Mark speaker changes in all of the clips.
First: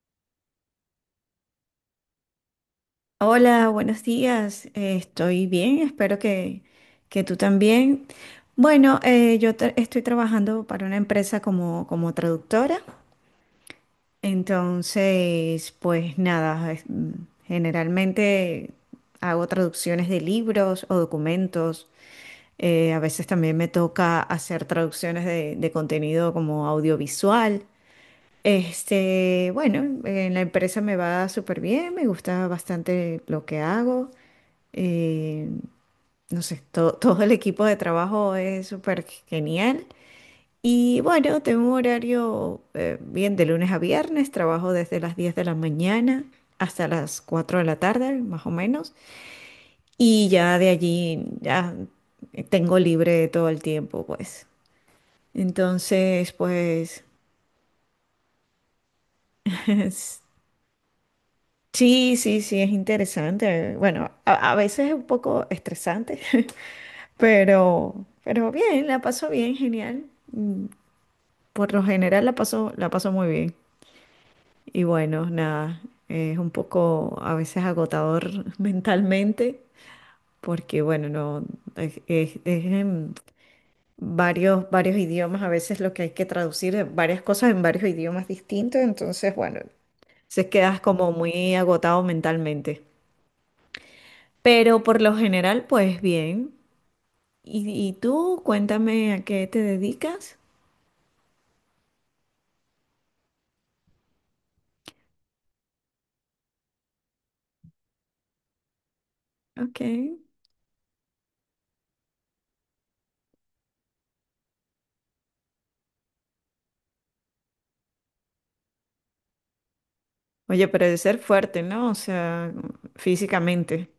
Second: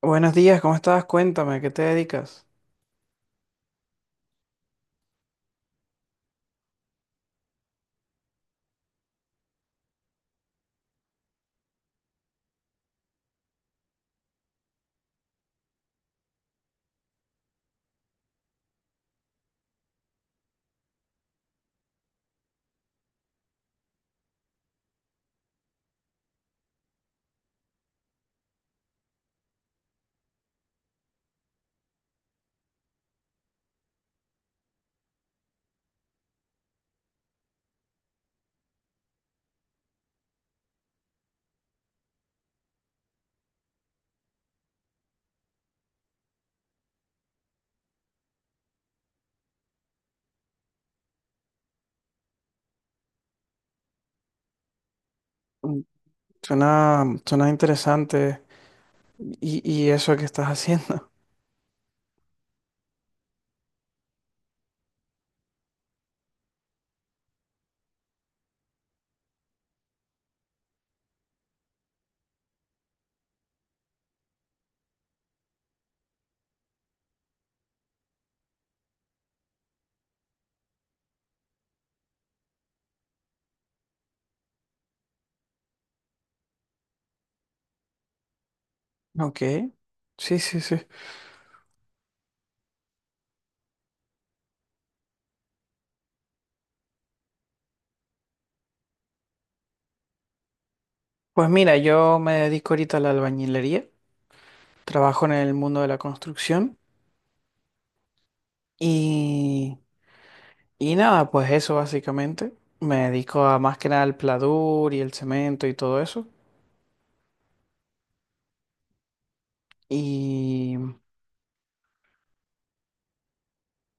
Speaker 1: Buenos días, ¿cómo estás? Cuéntame, ¿a ¿qué te dedicas?
Speaker 2: Hola, buenos días. Estoy bien, espero que tú también. Bueno, yo estoy trabajando para una empresa como, como traductora, entonces, pues nada, generalmente hago traducciones de libros o documentos. A veces también me toca hacer traducciones de contenido como audiovisual. Este, bueno, en la empresa me va súper bien, me gusta bastante lo que hago. Eh, no sé, todo el equipo de trabajo es súper genial. Y bueno, tengo un horario bien de lunes a viernes, trabajo desde las 10 de la mañana hasta las 4 de la tarde, más o menos. Y ya de allí ya tengo libre todo el tiempo, pues.
Speaker 1: Mm,
Speaker 2: Entonces,
Speaker 1: Suena,
Speaker 2: pues
Speaker 1: suena interesante. ¿Y, y eso
Speaker 2: es-
Speaker 1: que estás haciendo?
Speaker 2: sí, sí, sí, es interesante. Bueno, a veces es un poco estresante, pero, pero bien, la paso bien, genial. Mm. Por lo general la paso muy bien. Y bueno, nada, es un poco a veces agotador mentalmente, porque bueno, no, es en varios idiomas, a veces lo que hay que traducir, varias cosas en varios idiomas distintos, entonces
Speaker 1: Ok,
Speaker 2: bueno,
Speaker 1: sí,
Speaker 2: se
Speaker 1: sí, sí.
Speaker 2: quedas como muy agotado mentalmente. Pero por lo general, pues bien. Y tú, cuéntame a qué te dedicas.
Speaker 1: Pues mira, yo me dedico ahorita a la albañilería, trabajo en el mundo de la construcción y,
Speaker 2: Ok.
Speaker 1: y nada, pues eso básicamente. Me dedico a más que nada al pladur y el cemento y todo eso.
Speaker 2: Oye,
Speaker 1: Y
Speaker 2: pero de ser fuerte, ¿no? O sea, físicamente.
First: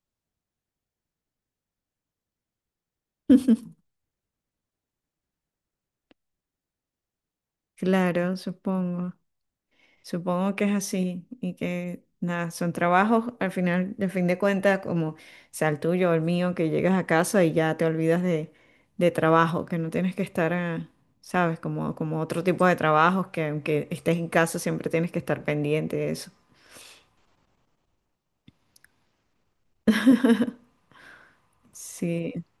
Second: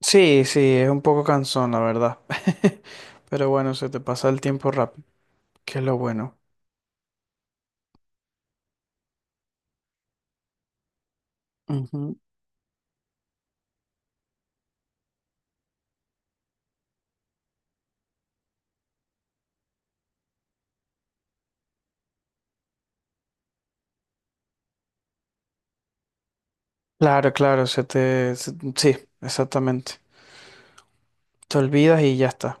Speaker 1: sí, sí, es un poco cansón, la verdad. Pero bueno, se te pasa el tiempo rápido, que es lo bueno.
Speaker 2: Claro, supongo. Supongo que es así y que
Speaker 1: Ujú.
Speaker 2: nada, son trabajos al final, de fin de cuentas, como sea el tuyo o el mío, que llegas a casa y ya te olvidas de trabajo, que no tienes que estar, ah, sabes, como, como otro tipo de trabajos que aunque estés en casa siempre tienes que estar pendiente de eso.
Speaker 1: Claro, claro, sí, exactamente. Te olvidas y ya
Speaker 2: Sí,
Speaker 1: está.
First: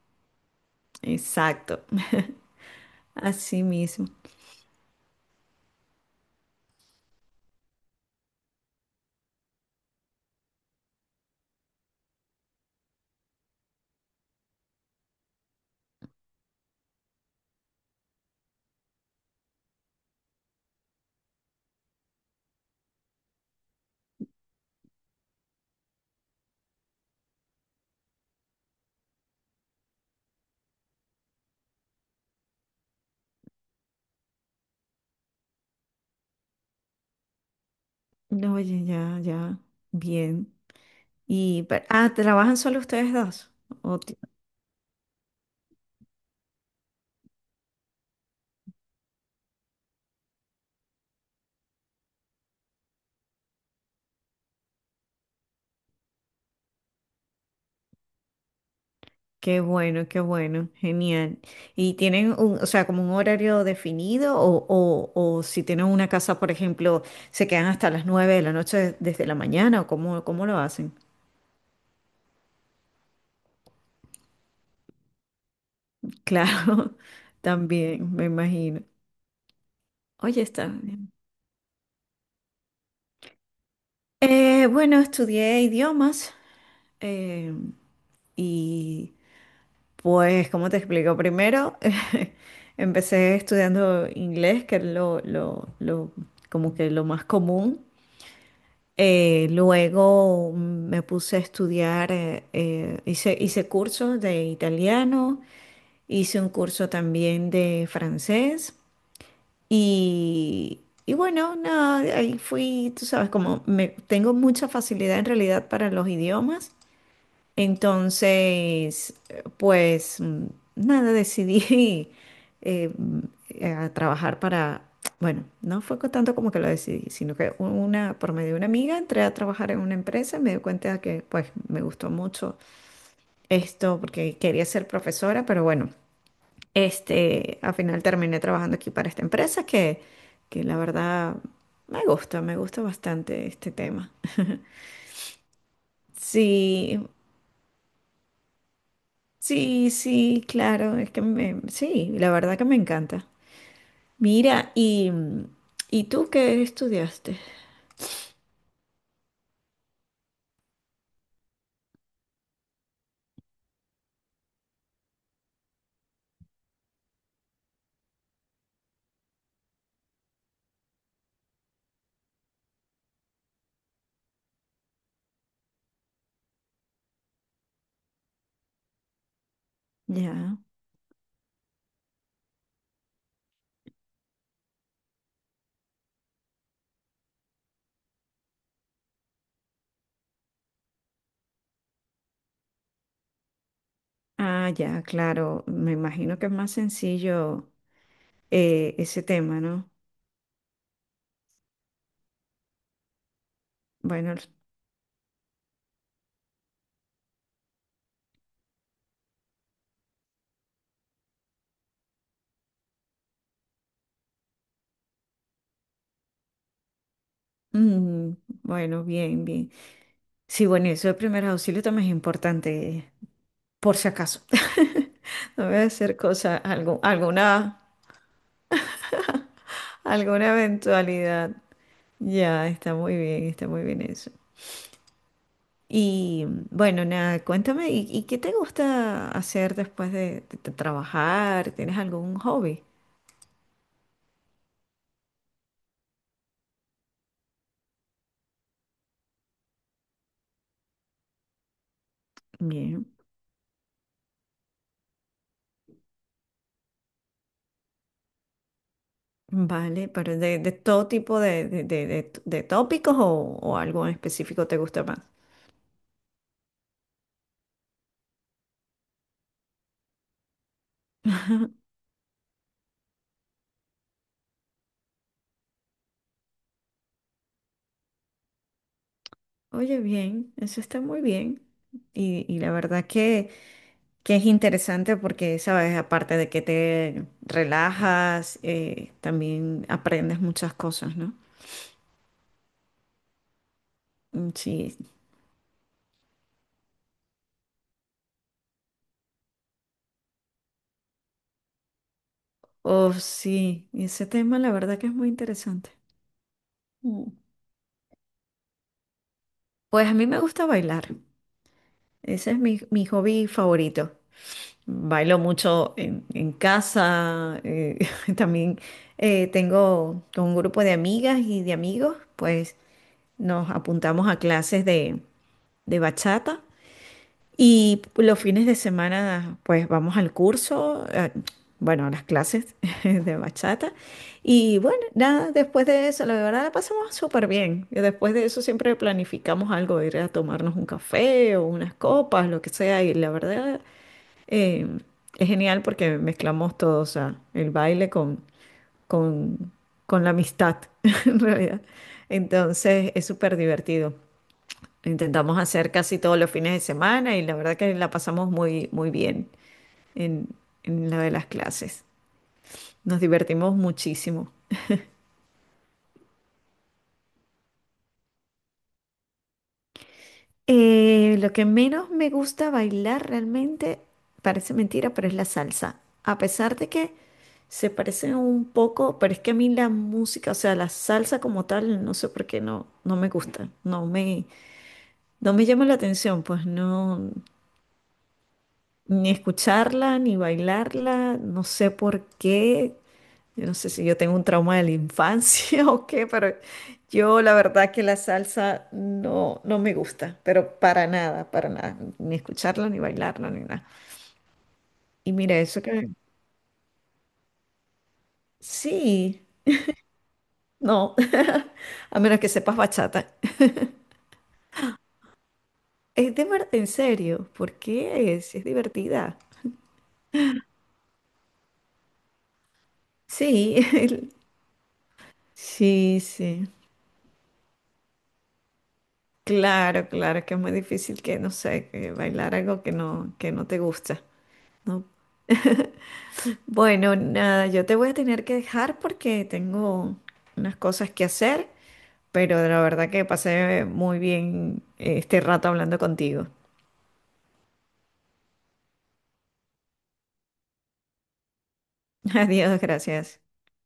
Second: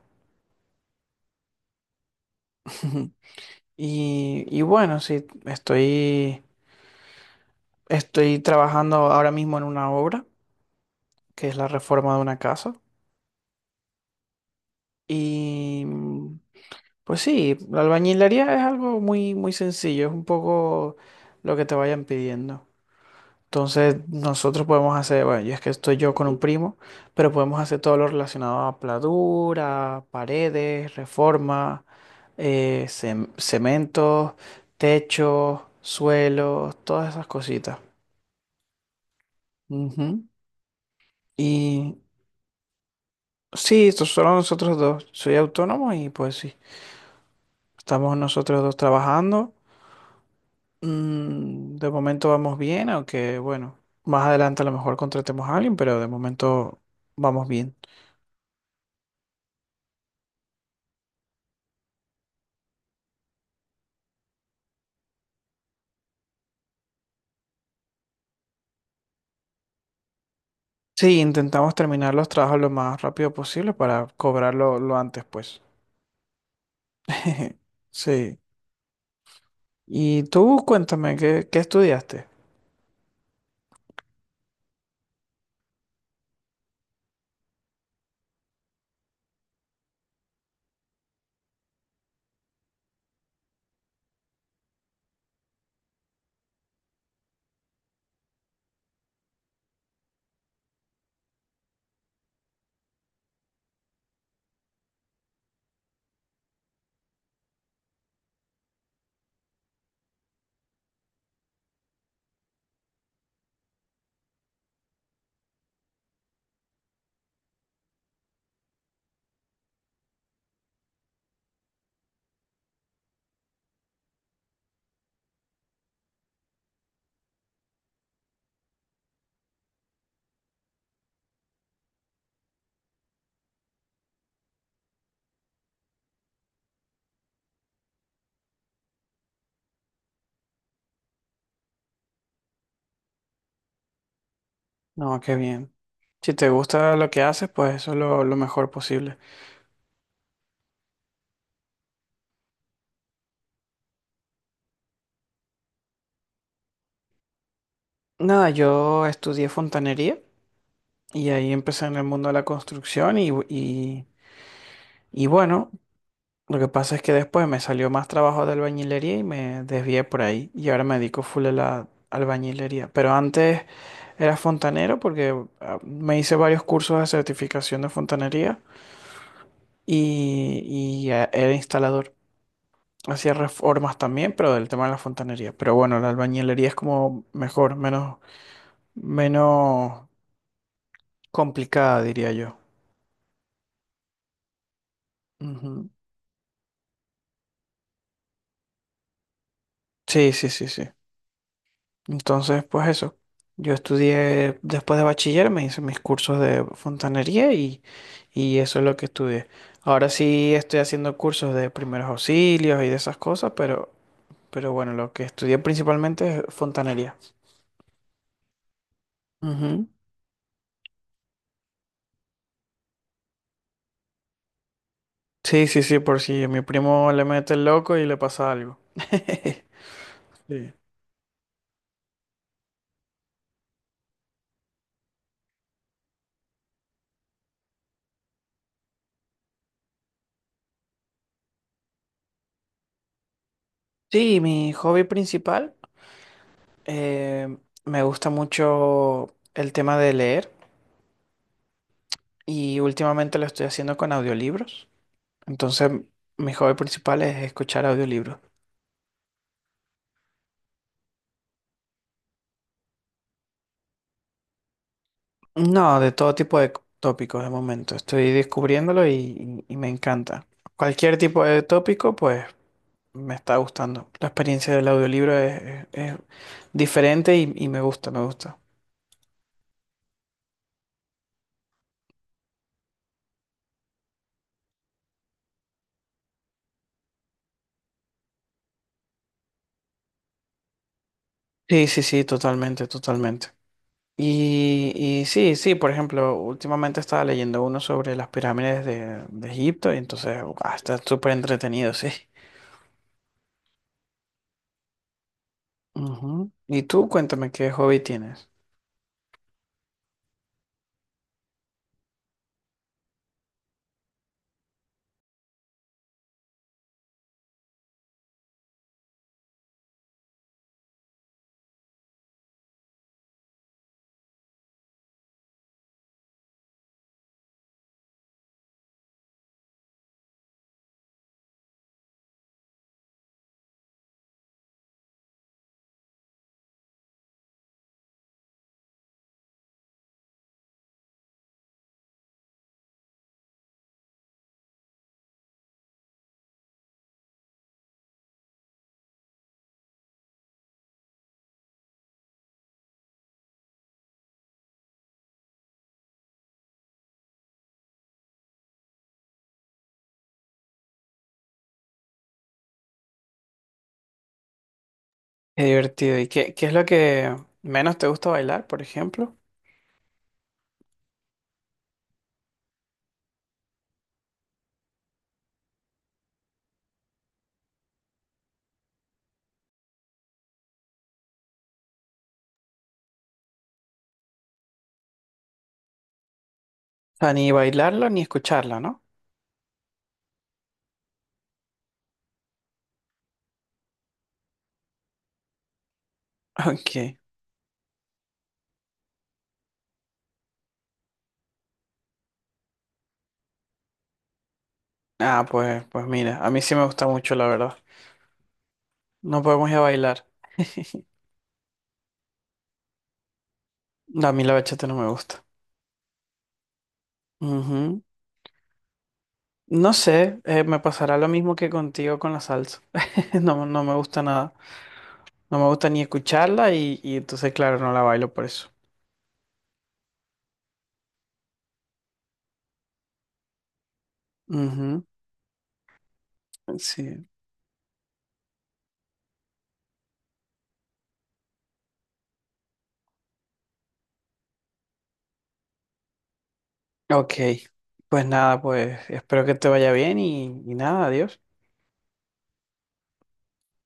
Speaker 2: exacto. Así mismo.
Speaker 1: Y bueno, sí, estoy trabajando ahora mismo en una obra, que es la reforma de una casa. Y pues sí, la albañilería es algo muy, muy sencillo, es un poco lo que te vayan pidiendo. Entonces, nosotros podemos hacer, bueno, yo es que estoy yo con un primo, pero podemos hacer todo lo relacionado a pladura, paredes, reforma, cementos, techos, suelos, todas esas cositas.
Speaker 2: No. Oye, ya, ya.
Speaker 1: Ujú.
Speaker 2: Bien. Y,
Speaker 1: Y
Speaker 2: ah, ¿trabajan solo ustedes dos?
Speaker 1: sí, esto solo nosotros dos. Soy autónomo y pues sí, estamos nosotros dos trabajando. Mm, de momento vamos bien, aunque bueno, más adelante a lo mejor contratemos a alguien, pero de momento vamos bien.
Speaker 2: Qué bueno, genial. ¿Y tienen un, o sea, como un horario definido o si tienen una casa, por ejemplo, se quedan hasta las 9 de la noche desde la mañana o cómo, cómo lo hacen?
Speaker 1: Sí, intentamos terminar los trabajos lo más rápido posible para cobrarlo lo antes, pues.
Speaker 2: Claro, también, me
Speaker 1: Sí.
Speaker 2: imagino.
Speaker 1: Y
Speaker 2: Oye,
Speaker 1: tú
Speaker 2: está bien.
Speaker 1: cuéntame, ¿qué estudiaste?
Speaker 2: Bueno, estudié idiomas eh, y pues, ¿cómo te explico? Primero, empecé estudiando inglés, que es lo, como que lo más común. Luego me puse a estudiar, hice cursos de italiano, hice un curso también de francés y, y bueno, nada, ahí fui, tú sabes, como me, tengo mucha facilidad en realidad para los idiomas. Entonces, pues nada, decidí eh, mm, a trabajar para, bueno, no fue tanto como que lo decidí, sino que una, por medio de una amiga entré a trabajar en una empresa y me di cuenta que pues me gustó mucho esto porque quería ser profesora, pero bueno, este, al final terminé trabajando aquí para esta empresa que la verdad me gusta bastante este tema.
Speaker 1: No, qué bien. Si te gusta
Speaker 2: Sí.
Speaker 1: lo que haces, pues eso es lo mejor posible.
Speaker 2: Sí, sí, claro, es que me, sí, la verdad que me encanta. Mira, ¿y tú qué estudiaste?
Speaker 1: Nada, yo estudié fontanería y ahí empecé en el mundo de la construcción y bueno, lo que pasa es que después me salió más trabajo de albañilería y me desvié por ahí. Y ahora me dedico full a la albañilería. Pero antes era fontanero porque me hice varios cursos de certificación de fontanería
Speaker 2: Ya.
Speaker 1: y, y era instalador. Hacía reformas también, pero del tema de la fontanería. Pero bueno, la albañilería es como mejor, menos complicada, diría yo.
Speaker 2: Ah, ya, claro,
Speaker 1: Ujú.
Speaker 2: me imagino que es más sencillo ese tema, ¿no?
Speaker 1: Sí, sí, sí, sí. Entonces, pues eso. Yo
Speaker 2: Bueno,
Speaker 1: estudié después de bachiller, me hice mis cursos de fontanería y eso es lo que estudié. Ahora sí estoy haciendo cursos de primeros auxilios y de esas cosas, pero bueno, lo que estudié principalmente es fontanería.
Speaker 2: mm, bueno, bien, bien.
Speaker 1: Ujú.
Speaker 2: Sí, bueno, eso de primeros auxilios también es importante, por si acaso. No
Speaker 1: Sí,
Speaker 2: voy
Speaker 1: sí,
Speaker 2: a
Speaker 1: sí,
Speaker 2: hacer
Speaker 1: por si a
Speaker 2: cosa,
Speaker 1: mi
Speaker 2: algo,
Speaker 1: primo le mete el loco y le pasa algo.
Speaker 2: alguna
Speaker 1: Sí,
Speaker 2: eventualidad. Ya, está muy bien eso. Y bueno, nada, cuéntame, y qué te gusta hacer después de, de trabajar? ¿Tienes algún hobby?
Speaker 1: sí, mi hobby principal, eh, me gusta mucho el tema de leer y
Speaker 2: Bien,
Speaker 1: últimamente lo estoy haciendo con audiolibros. Entonces, mi hobby principal es escuchar audiolibros.
Speaker 2: vale, pero de todo tipo de, de tópicos o algo en específico te gusta más.
Speaker 1: No, de todo tipo de c- tópicos de momento. Estoy descubriéndolo y me encanta. Cualquier tipo de
Speaker 2: Ajá.
Speaker 1: tópico, pues me está gustando. La experiencia del audiolibro es diferente y me gusta, me gusta.
Speaker 2: Oye, bien, eso está muy bien. Y la verdad que es interesante porque, sabes, aparte de que te relajas, también aprendes muchas cosas, ¿no?
Speaker 1: Sí, sí, sí, totalmente, totalmente.
Speaker 2: Mm.
Speaker 1: Y,
Speaker 2: Sí.
Speaker 1: y sí, sí, por ejemplo, últimamente estaba leyendo uno sobre las pirámides de Egipto y entonces ah, está súper entretenido, sí.
Speaker 2: Oh, sí, y ese tema la verdad que es muy interesante.
Speaker 1: Ujú. Y tú
Speaker 2: Mm.
Speaker 1: cuéntame qué hobby tienes.
Speaker 2: Pues a mí me gusta bailar, ese es mi, mi hobby favorito. Bailo mucho en casa, también tengo con un grupo de amigas y de amigos, pues nos apuntamos a clases de bachata. Y los fines de semana, pues vamos al curso, bueno, a las clases de bachata. Y bueno, nada, después de eso, la verdad la pasamos súper bien. Y después de eso siempre planificamos algo, ir a tomarnos un café o unas copas, lo que sea. Y la verdad eh, es genial porque mezclamos todo, o sea, el baile con, con la amistad, en realidad. Entonces es súper divertido. Intentamos hacer casi todos los fines de semana y la verdad que la pasamos muy, muy bien en, en lo de las clases. Nos divertimos muchísimo.
Speaker 1: Qué divertido. ¿Y qué es lo que menos te gusta bailar, por ejemplo?
Speaker 2: Lo que menos me gusta bailar realmente, parece mentira, pero es la salsa. A pesar de que se parecen un poco, pero es que a mí la música, o sea, la salsa como tal, no sé por qué no, no me gusta. No me, no me llama la atención, pues
Speaker 1: O
Speaker 2: no,
Speaker 1: sea, ni bailarlo ni escucharlo, ¿no?
Speaker 2: ni escucharla, ni bailarla, no sé por qué. Yo no sé si yo tengo un trauma de la infancia o qué, pero
Speaker 1: Ok.
Speaker 2: yo la verdad que la salsa no, no me gusta, pero para nada, ni escucharla, ni bailarla, ni nada. Y
Speaker 1: Ah,
Speaker 2: mira, eso
Speaker 1: pues
Speaker 2: que...
Speaker 1: mira, a mí sí me gusta mucho, la verdad.
Speaker 2: Sí,
Speaker 1: No podemos ir a bailar.
Speaker 2: no, a menos que sepas bachata.
Speaker 1: No, a mí la bachata no me gusta.
Speaker 2: Es de verdad, en serio, ¿por
Speaker 1: Ujú.
Speaker 2: qué es? Es divertida.
Speaker 1: No sé, me pasará lo mismo que contigo con la salsa. No,
Speaker 2: Sí,
Speaker 1: no me gusta nada. No me gusta ni
Speaker 2: sí, sí.
Speaker 1: escucharla y entonces, claro, no la bailo por eso.
Speaker 2: Claro, claro, que es muy difícil que, no sé, que bailar algo que no te gusta. No.
Speaker 1: Ujú,
Speaker 2: Bueno,
Speaker 1: sí.
Speaker 2: nada, yo te voy a tener que dejar porque tengo unas cosas que hacer, pero la verdad que pasé muy bien este rato hablando contigo.
Speaker 1: Ok. Pues nada, pues espero que te vaya bien y nada, adiós.
Speaker 2: Adiós, gracias.